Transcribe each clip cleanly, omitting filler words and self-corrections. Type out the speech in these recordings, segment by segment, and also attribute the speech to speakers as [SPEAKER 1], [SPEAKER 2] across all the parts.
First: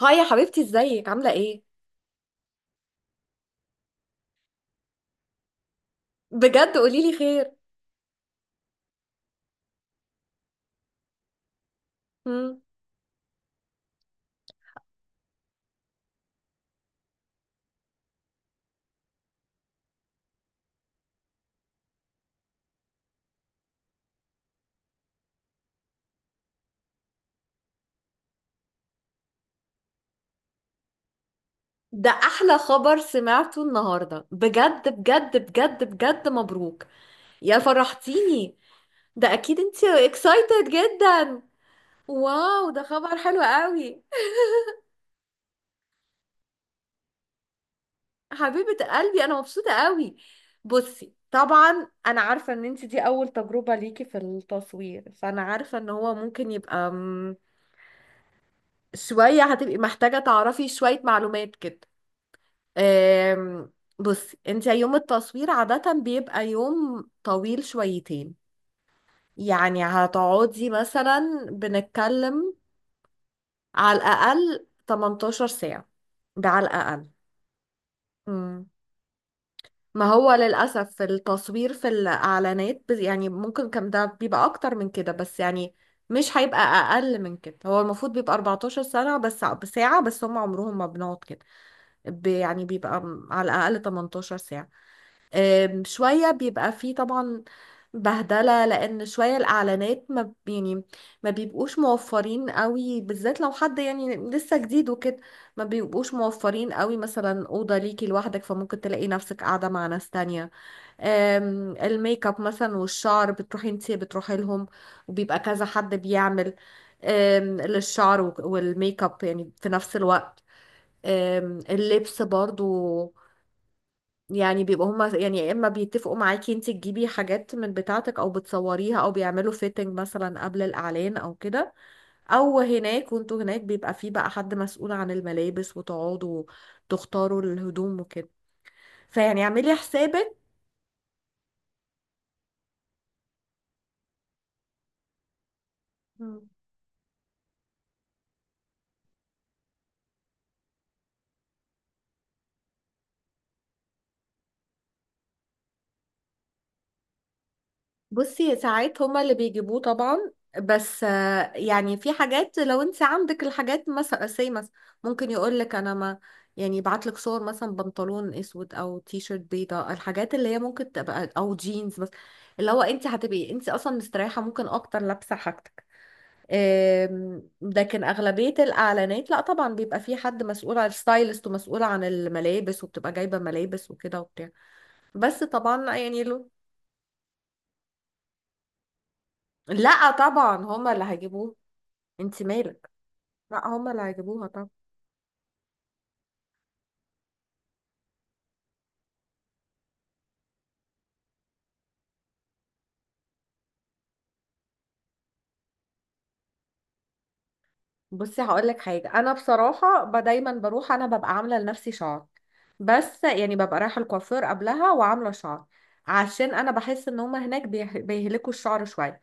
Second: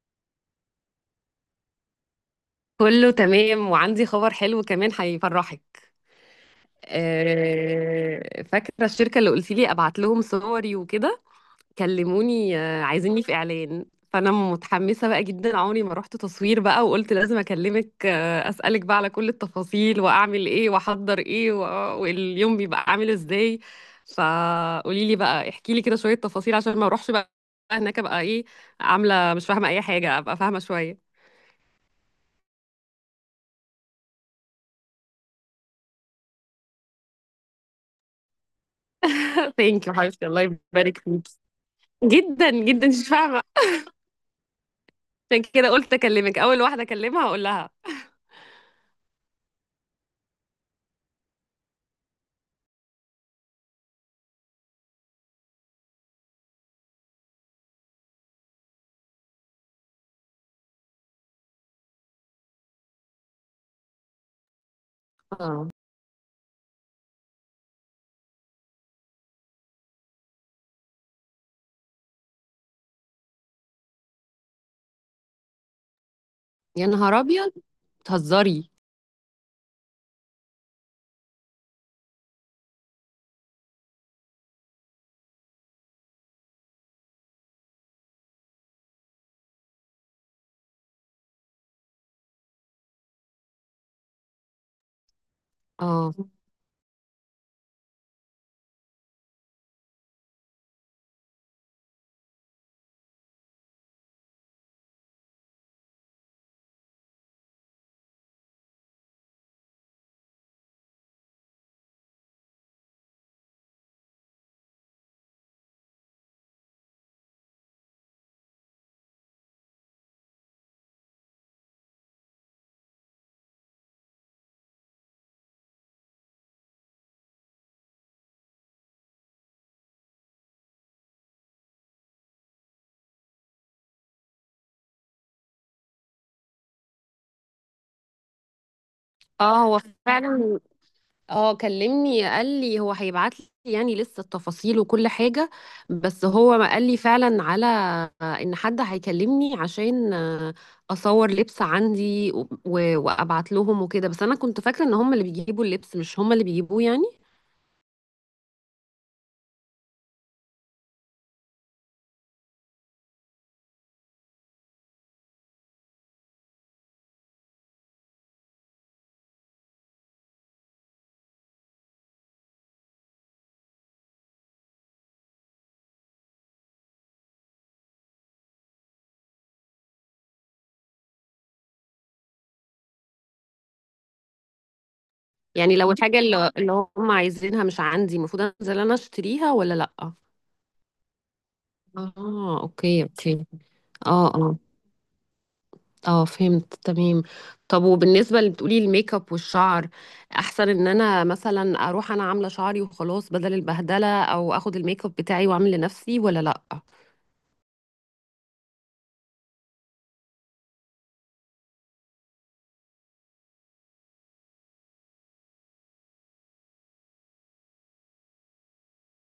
[SPEAKER 1] هاي يا حبيبتي، ازيك؟ عاملة ايه؟
[SPEAKER 2] كله تمام، وعندي خبر حلو كمان هيفرحك.
[SPEAKER 1] بجد قوليلي خير.
[SPEAKER 2] فاكرة الشركة اللي قلت لي ابعت لهم صوري وكده؟ كلموني،
[SPEAKER 1] مم.
[SPEAKER 2] عايزيني في اعلان. فانا متحمسة بقى جدا، عمري ما رحت تصوير بقى، وقلت لازم اكلمك، اسألك بقى على كل التفاصيل، واعمل ايه، واحضر ايه، واليوم بيبقى عامل ازاي. فقولي لي بقى، احكي لي كده شوية تفاصيل عشان ما اروحش بقى هناك ابقى ايه، عاملة مش فاهمة اي حاجة، ابقى فاهمة شوية.
[SPEAKER 1] ده احلى خبر سمعته النهاردة بجد بجد بجد بجد. مبروك يا فرحتيني. ده اكيد
[SPEAKER 2] ثانك يو
[SPEAKER 1] انتي
[SPEAKER 2] حبيبتي، الله
[SPEAKER 1] اكسايتد
[SPEAKER 2] يبارك فيك.
[SPEAKER 1] جدا.
[SPEAKER 2] جدًا،
[SPEAKER 1] واو، ده
[SPEAKER 2] جدًا، مش
[SPEAKER 1] خبر حلو
[SPEAKER 2] فاهمة.
[SPEAKER 1] قوي.
[SPEAKER 2] عشان كده قُلت أكلمِك، أول واحدة أكلمها هاقول لها.
[SPEAKER 1] حبيبة قلبي انا مبسوطة قوي. بصي طبعا انا عارفة ان انتي دي اول تجربة ليكي في التصوير، فانا عارفة ان هو ممكن يبقى شوية. هتبقي محتاجة تعرفي شوية معلومات كده. آم، بصي انت يوم التصوير
[SPEAKER 2] آه،
[SPEAKER 1] عادة بيبقى يوم طويل شويتين. يعني هتقعدي مثلا بنتكلم على الأقل 18 ساعة، ده على
[SPEAKER 2] يا
[SPEAKER 1] الأقل.
[SPEAKER 2] نهار أبيض!
[SPEAKER 1] مم.
[SPEAKER 2] بتهزري!
[SPEAKER 1] ما هو للأسف في التصوير في الإعلانات يعني ممكن كان ده بيبقى أكتر من كده، بس يعني مش هيبقى أقل من كده. هو المفروض بيبقى 14 سنة بس ساعة، بس هم عمرهم ما بنقعد كده. يعني بيبقى على الأقل 18 ساعة.
[SPEAKER 2] آه.
[SPEAKER 1] شوية بيبقى فيه طبعا بهدلة، لأن شوية الإعلانات ما ب- يعني ما بيبقوش موفرين قوي بالذات لو حد يعني لسه جديد وكده. ما بيبقوش موفرين قوي مثلا أوضة ليكي لوحدك، فممكن تلاقي نفسك قاعدة مع ناس تانية. الميك اب مثلا والشعر بتروحي انتي بتروحي لهم، وبيبقى كذا حد بيعمل للشعر والميك اب يعني في نفس الوقت. اللبس برضو، يعني بيبقى هما يعني يا اما بيتفقوا معاكي انت تجيبي حاجات من بتاعتك او بتصوريها او بيعملوا فيتنج مثلا قبل الاعلان او كده، او هناك وانتوا هناك بيبقى في بقى حد مسؤول عن الملابس وتقعدوا تختاروا الهدوم وكده. فيعني
[SPEAKER 2] آه،
[SPEAKER 1] اعملي
[SPEAKER 2] هو
[SPEAKER 1] حسابك.
[SPEAKER 2] فعلًا. آه، كلمني قال لي هو هيبعت لي يعني لسه التفاصيل وكل حاجة، بس هو ما قال لي فعلًا على إن حد هيكلمني عشان أصور لبس عندي وأبعت لهم وكده. بس أنا كنت فاكرة إن هم اللي بيجيبوا اللبس، مش هم اللي بيجيبوه يعني؟
[SPEAKER 1] بصي ساعات هما اللي بيجيبوه طبعا، بس يعني في حاجات لو انت عندك الحاجات مثلا سي مثلا، ممكن يقول لك انا ما يعني يبعت لك صور مثلا بنطلون اسود او تي شيرت بيضاء، الحاجات اللي هي ممكن تبقى او جينز بس، اللي هو انت هتبقي انت اصلا مستريحه ممكن اكتر لابسه حاجتك. لكن اغلبيه الاعلانات لا طبعا بيبقى في حد مسؤول عن الستايلست ومسؤول عن الملابس، وبتبقى جايبه ملابس وكده وبتاع، بس
[SPEAKER 2] يعني لو
[SPEAKER 1] طبعا
[SPEAKER 2] الحاجة
[SPEAKER 1] يعني له.
[SPEAKER 2] اللي هم عايزينها مش عندي، المفروض انزل انا اشتريها ولا
[SPEAKER 1] لا
[SPEAKER 2] لأ؟
[SPEAKER 1] طبعا هما اللي هيجيبوه، انت
[SPEAKER 2] اه،
[SPEAKER 1] مالك.
[SPEAKER 2] اوكي اوكي.
[SPEAKER 1] لا هما اللي
[SPEAKER 2] اه
[SPEAKER 1] هيجيبوها
[SPEAKER 2] اه،
[SPEAKER 1] طبعا.
[SPEAKER 2] اه فهمت تمام. طب وبالنسبة اللي بتقولي الميك اب والشعر، احسن ان انا مثلا اروح انا عاملة شعري وخلاص بدل البهدلة، او اخد الميك اب بتاعي واعمل لنفسي ولا لأ؟
[SPEAKER 1] بصي هقول لك حاجه، انا بصراحه دايما بروح انا ببقى عامله لنفسي شعر، بس يعني ببقى رايحه الكوافير قبلها وعامله شعر، عشان انا بحس ان هما هناك بيهلكوا الشعر شويه.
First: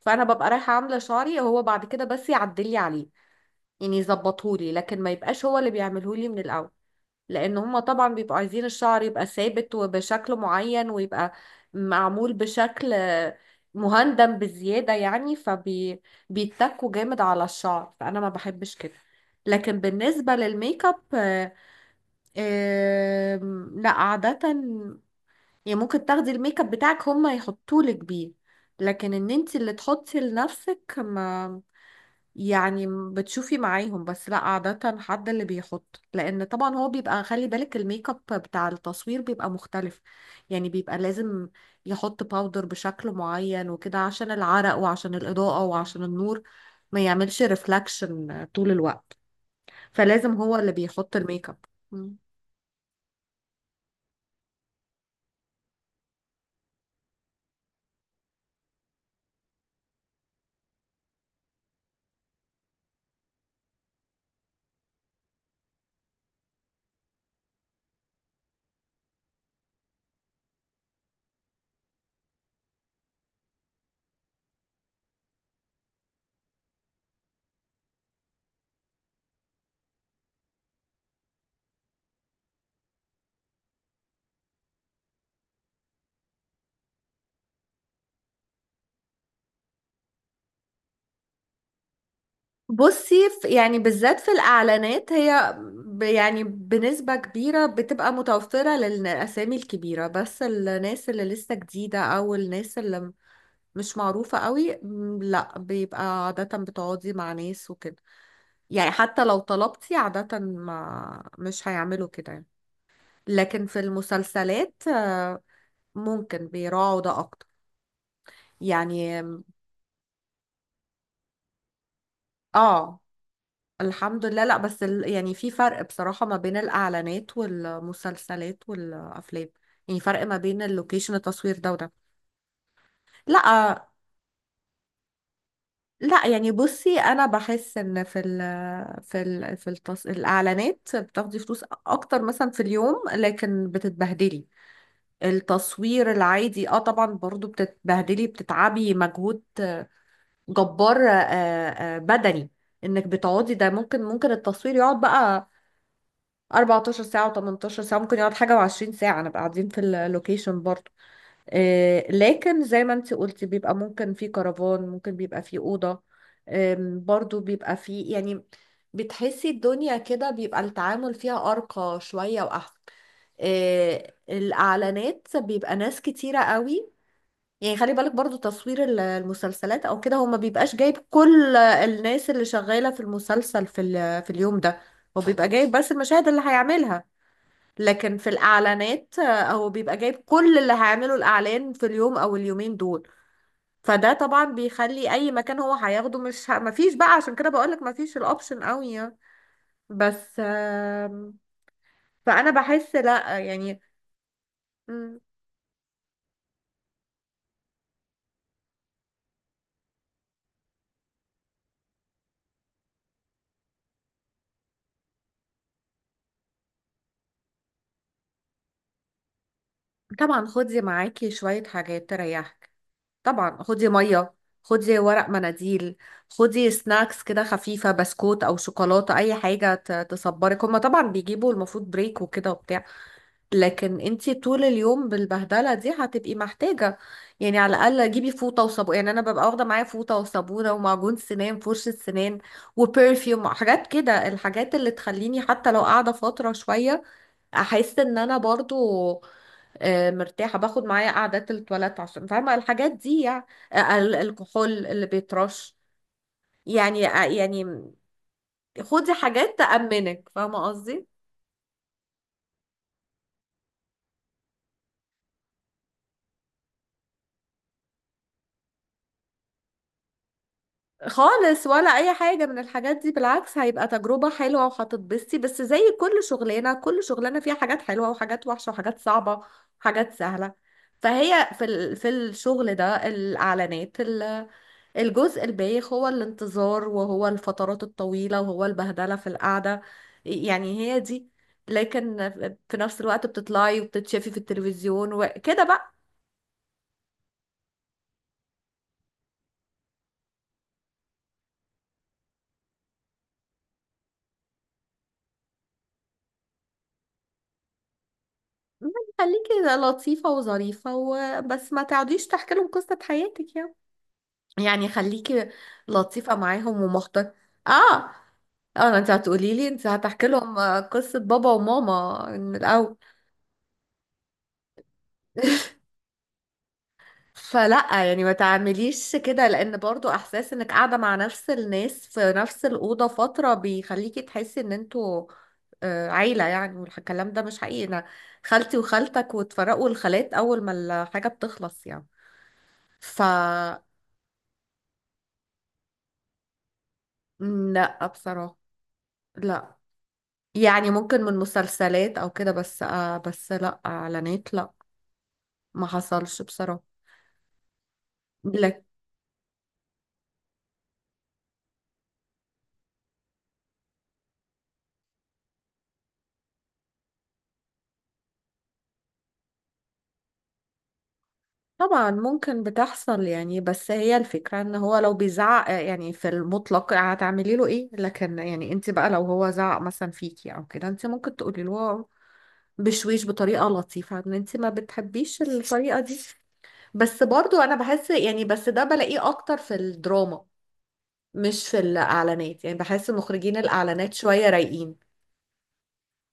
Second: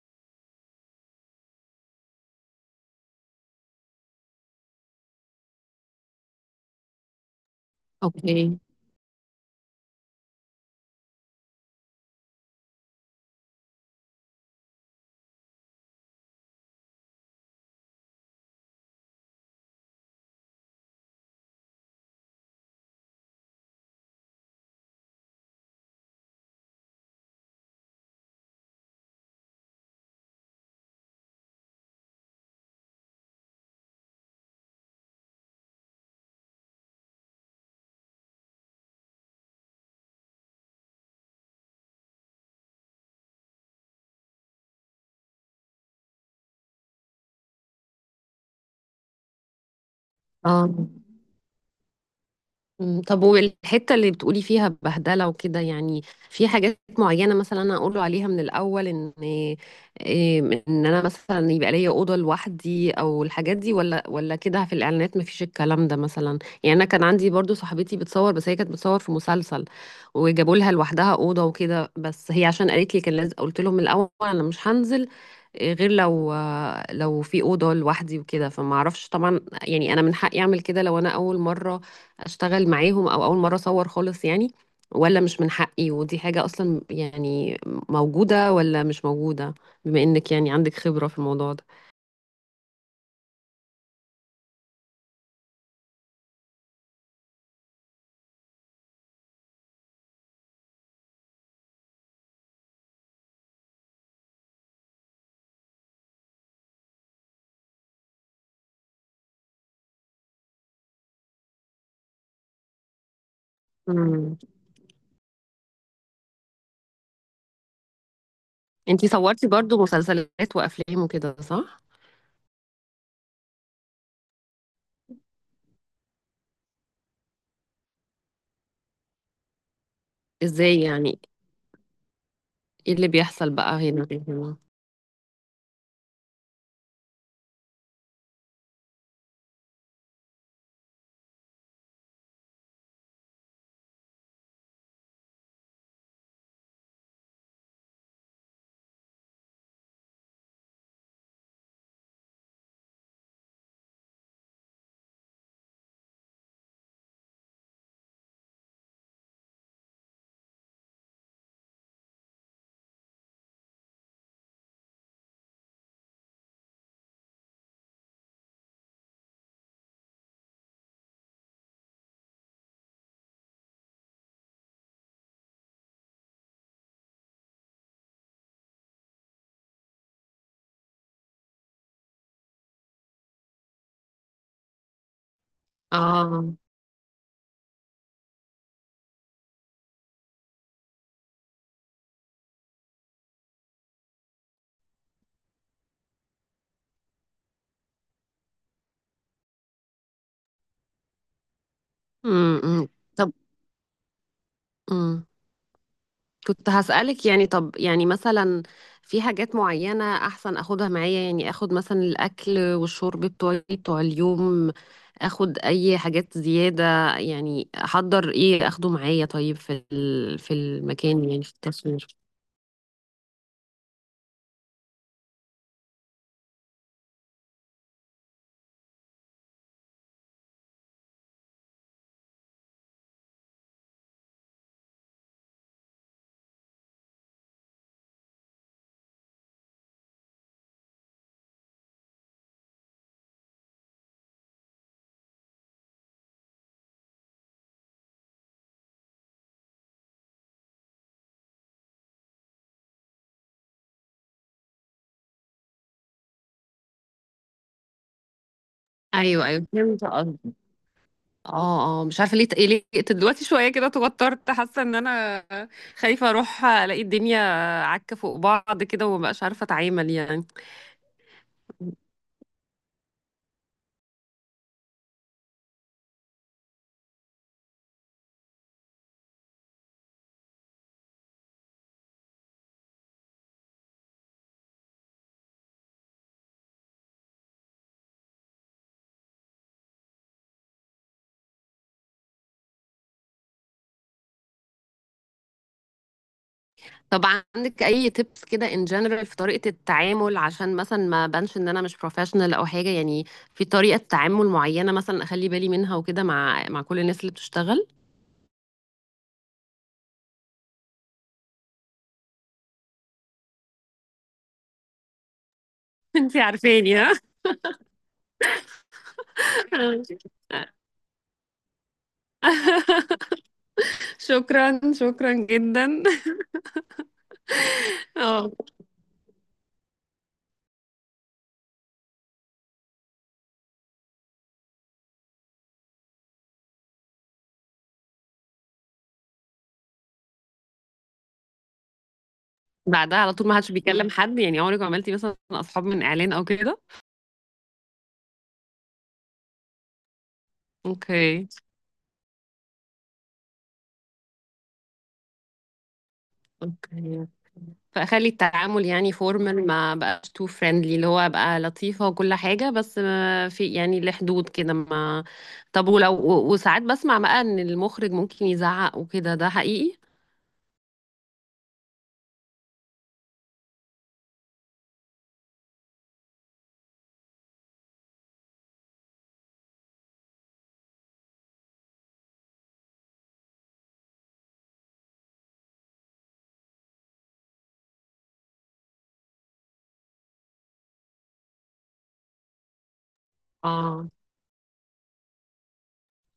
[SPEAKER 1] فانا ببقى رايحه عامله شعري، هو بعد كده بس يعدلي عليه، يعني يظبطهولي، لكن ما يبقاش هو اللي بيعملهولي من الاول، لان هما طبعا بيبقوا
[SPEAKER 2] اوكي.
[SPEAKER 1] عايزين الشعر يبقى ثابت وبشكل معين، ويبقى معمول بشكل مهندم بزيادة يعني، فبيتكوا جامد على الشعر، فانا ما بحبش كده. لكن بالنسبة للميك اب لا عادة يعني ممكن تاخدي الميك اب بتاعك هما يحطولك بيه، لكن ان انت اللي تحطي لنفسك ما يعني بتشوفي معاهم، بس لا عادة حد اللي بيحط، لأن طبعا هو بيبقى خلي بالك الميك اب بتاع التصوير بيبقى مختلف، يعني بيبقى لازم يحط باودر بشكل معين وكده عشان العرق وعشان الإضاءة وعشان النور ما يعملش ريفلاكشن طول الوقت. فلازم هو
[SPEAKER 2] اه.
[SPEAKER 1] اللي بيحط الميك اب.
[SPEAKER 2] مم. طب والحتة اللي بتقولي فيها بهدلة وكده، يعني في حاجات معينة مثلا أنا أقوله عليها من الأول، إن إيه، إن أنا مثلا يبقى ليا أوضة لوحدي أو الحاجات دي ولا كده في الإعلانات مفيش الكلام ده مثلا؟ يعني أنا كان عندي برضو صاحبتي بتصور، بس هي كانت بتصور في مسلسل، وجابوا لها لوحدها أوضة وكده، بس هي عشان قالت لي كان لازم قلت لهم من الأول أنا مش هنزل غير لو في اوضه لوحدي وكده. فما اعرفش طبعا يعني، انا من حقي اعمل كده لو انا اول مره اشتغل معاهم او اول مره اصور خالص يعني، ولا مش من حقي، ودي حاجه اصلا يعني موجوده ولا مش موجوده، بما انك يعني عندك خبره في الموضوع ده؟
[SPEAKER 1] بصي يعني بالذات في الإعلانات هي يعني بنسبة كبيرة بتبقى متوفرة للأسامي الكبيرة، بس الناس اللي لسه جديدة أو الناس اللي مش معروفة قوي لا بيبقى عادة بتقعدي مع ناس وكده. يعني حتى لو طلبتي عادة ما مش هيعملوا كده يعني. لكن في
[SPEAKER 2] امم.
[SPEAKER 1] المسلسلات ممكن بيراعوا ده أكتر
[SPEAKER 2] انتي
[SPEAKER 1] يعني.
[SPEAKER 2] صورتي برضو مسلسلات وافلام وكده، صح؟
[SPEAKER 1] اه، الحمد لله. لا بس يعني في فرق بصراحة ما بين الإعلانات والمسلسلات والأفلام، يعني فرق ما بين
[SPEAKER 2] ازاي
[SPEAKER 1] اللوكيشن
[SPEAKER 2] يعني؟
[SPEAKER 1] التصوير ده وده.
[SPEAKER 2] ايه اللي
[SPEAKER 1] لا،
[SPEAKER 2] بيحصل بقى هنا؟
[SPEAKER 1] لا، يعني بصي أنا بحس إن في في في الإعلانات بتاخدي فلوس أكتر مثلا في اليوم، لكن بتتبهدلي. التصوير العادي اه طبعا برضو بتتبهدلي، بتتعبي مجهود جبار، بدني، انك بتقعدي. ده ممكن التصوير يقعد بقى 14 ساعة و18 ساعة، ممكن يقعد حاجة و20 ساعة نبقى قاعدين في اللوكيشن برضو. لكن زي ما انت قلتي بيبقى ممكن في كرفان، ممكن بيبقى في أوضة. برضو بيبقى في، يعني بتحسي الدنيا كده بيبقى التعامل فيها أرقى شوية وأحسن. الإعلانات بيبقى ناس كتيرة قوي، يعني خلي بالك برضو تصوير المسلسلات او كده هو ما بيبقاش جايب كل الناس اللي شغالة في المسلسل في في اليوم ده. هو بيبقى جايب بس المشاهد اللي
[SPEAKER 2] اه.
[SPEAKER 1] هيعملها. لكن في الإعلانات هو بيبقى جايب كل اللي هيعمله الإعلان في اليوم أو اليومين دول. فده طبعا بيخلي أي مكان هو هياخده مش مفيش بقى. عشان كده بقولك مفيش الأوبشن قوي يعني. بس فأنا
[SPEAKER 2] امم
[SPEAKER 1] بحس
[SPEAKER 2] طب.
[SPEAKER 1] لأ يعني. مم،
[SPEAKER 2] مم. كنت هسألك يعني، طب يعني مثلا في حاجات معينة أحسن أخدها معايا، يعني أخد مثلا الأكل والشرب بتوعي بتوع اليوم، أخد أي حاجات زيادة، يعني أحضر إيه أخده معايا طيب في ال-
[SPEAKER 1] طبعا
[SPEAKER 2] في
[SPEAKER 1] خدي
[SPEAKER 2] المكان
[SPEAKER 1] معاكي
[SPEAKER 2] يعني في
[SPEAKER 1] شوية
[SPEAKER 2] التصوير؟
[SPEAKER 1] حاجات تريحك. طبعا خدي مية، خدي ورق مناديل، خدي سناكس كده خفيفة، بسكوت أو شوكولاتة أي حاجة تصبرك. هما طبعا بيجيبوا المفروض بريك وكده وبتاع، لكن انتي طول اليوم بالبهدله دي هتبقي محتاجه. يعني على الاقل جيبي فوطه وصابون، يعني انا ببقى واخده معايا فوطه وصابونه ومعجون سنان فرشه سنان وبرفيوم، حاجات كده، الحاجات اللي تخليني حتى لو قاعده فتره شويه احس ان انا برضو مرتاحه. باخد معايا قعدات التواليت عشان فاهمه الحاجات دي يعني. الكحول اللي بيترش، يعني يعني خدي
[SPEAKER 2] ايوه
[SPEAKER 1] حاجات
[SPEAKER 2] ايوه، فهمت
[SPEAKER 1] تأمنك،
[SPEAKER 2] قصدي.
[SPEAKER 1] فاهمه قصدي.
[SPEAKER 2] اه اه، مش عارفه ليه قلقت دلوقتي شويه كده، توترت، حاسه ان انا خايفه اروح الاقي الدنيا عكه فوق بعض كده ومبقاش عارفه اتعامل يعني.
[SPEAKER 1] خالص ولا اي حاجه من الحاجات دي، بالعكس هيبقى تجربه حلوه وهتتبسطي، بس زي كل شغلانه كل شغلانه فيها حاجات حلوه وحاجات وحشه وحاجات صعبه وحاجات سهله. فهي في في الشغل ده الاعلانات الجزء البايخ هو الانتظار وهو الفترات الطويله وهو البهدله في القعده، يعني هي دي. لكن في نفس الوقت بتطلعي وبتتشافي في التلفزيون وكده بقى.
[SPEAKER 2] طب عندك اي تيبس كده ان جنرال في طريقة التعامل، عشان مثلا ما بانش ان انا مش بروفيشنال او حاجة يعني، في طريقة تعامل معينة مثلا اخلي بالي منها وكده مع كل الناس اللي بتشتغل؟
[SPEAKER 1] يعني خليكي لطيفه وظريفه وبس، ما تقعديش تحكي لهم قصه حياتك يعني. يعني خليكي لطيفة
[SPEAKER 2] انتي
[SPEAKER 1] معاهم
[SPEAKER 2] عارفاني، ها.
[SPEAKER 1] ومحترمة. اه، اه، انت هتقولي لي انت هتحكي لهم قصة بابا وماما من الاول.
[SPEAKER 2] شكرا، شكرا جدا.
[SPEAKER 1] فلا يعني ما
[SPEAKER 2] اه.
[SPEAKER 1] تعمليش كده، لان برضو احساس انك قاعدة مع نفس الناس في نفس الأوضة فترة بيخليكي تحسي ان انتوا عيلة يعني، والكلام ده مش حقيقي. انا خالتي وخالتك، وتفرقوا الخالات اول ما الحاجة بتخلص يعني.
[SPEAKER 2] بعدها
[SPEAKER 1] ف،
[SPEAKER 2] على طول ما حدش بيكلم حد يعني؟ عمرك ما عملتي مثلا اصحاب من اعلان او كده؟
[SPEAKER 1] لا بصراحة، لا. يعني ممكن من
[SPEAKER 2] اوكي،
[SPEAKER 1] مسلسلات او كده، بس لا اعلانات، لا. ما حصلش بصراحة.
[SPEAKER 2] اوكي. فاخلي التعامل
[SPEAKER 1] لك،
[SPEAKER 2] يعني فورمال، ما بقاش تو فريندلي، اللي هو ابقى لطيفه وكل حاجه، بس ما في يعني لحدود كده ما. طب ولو وساعات بسمع بقى ان المخرج ممكن يزعق وكده، ده حقيقي؟
[SPEAKER 1] طبعا ممكن بتحصل يعني، بس هي الفكرة ان هو لو بيزعق يعني في المطلق هتعملي له ايه؟ لكن يعني انت بقى لو هو زعق مثلا فيكي او كده انت ممكن تقولي له بشويش بطريقة لطيفة ان انت ما بتحبيش الطريقة دي. بس برضو انا بحس يعني، بس ده بلاقيه اكتر في الدراما مش في الاعلانات يعني. بحس مخرجين
[SPEAKER 2] اه،
[SPEAKER 1] الاعلانات شوية رايقين،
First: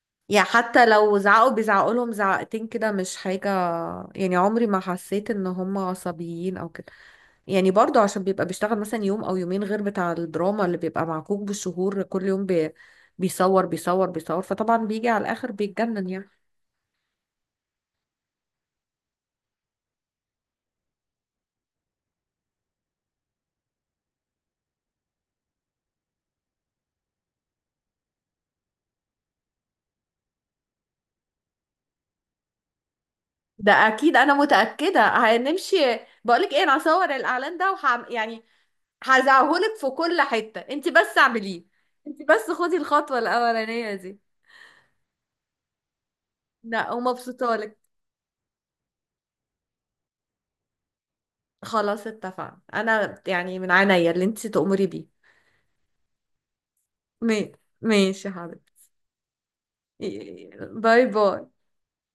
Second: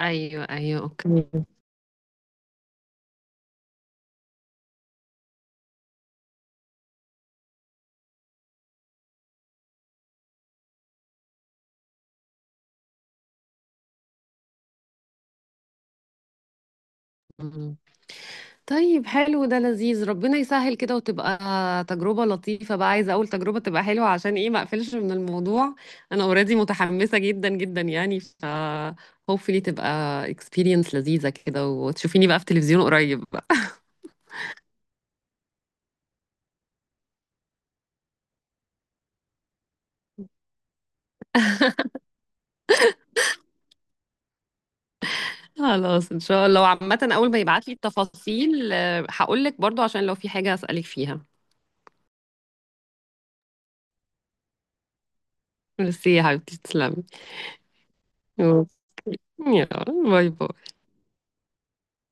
[SPEAKER 2] ايوه
[SPEAKER 1] يعني
[SPEAKER 2] ايوه،
[SPEAKER 1] حتى
[SPEAKER 2] اوكي.
[SPEAKER 1] لو زعقوا بيزعقوا لهم زعقتين كده، مش حاجة يعني. عمري ما حسيت ان هم عصبيين او كده، يعني برضو عشان بيبقى بيشتغل مثلا يوم او يومين، غير بتاع الدراما اللي بيبقى معكوك بالشهور كل يوم بيصور بيصور بيصور، فطبعا بيجي على الاخر بيتجنن يعني.
[SPEAKER 2] طيب، حلو، ده لذيذ. ربنا يسهل كده وتبقى تجربة لطيفة بقى. عايزة أول تجربة تبقى حلوة عشان إيه ما أقفلش من الموضوع. أنا أوريدي متحمسة جدا جدا يعني، ف hopefully تبقى experience لذيذة كده، وتشوفيني بقى في تلفزيون قريب بقى.
[SPEAKER 1] ده اكيد انا متأكدة هنمشي. بقولك ايه، انا هصور الاعلان ده يعني هزعهولك في كل حتة، انت بس اعمليه، انت بس خدي الخطوة الاولانية دي.
[SPEAKER 2] خلاص إن شاء الله.
[SPEAKER 1] لا
[SPEAKER 2] وعامة أول ما
[SPEAKER 1] ومبسوطة.
[SPEAKER 2] يبعتلي التفاصيل هقولك برضو عشان لو في حاجة أسألك فيها.
[SPEAKER 1] خلاص اتفقنا، انا يعني من عينيا اللي انت تأمري بيه.
[SPEAKER 2] ميرسي يا حبيبتي، تسلمي.
[SPEAKER 1] ما- ماشي يا حبيبتي.
[SPEAKER 2] يلا، باي باي.
[SPEAKER 1] باي باي.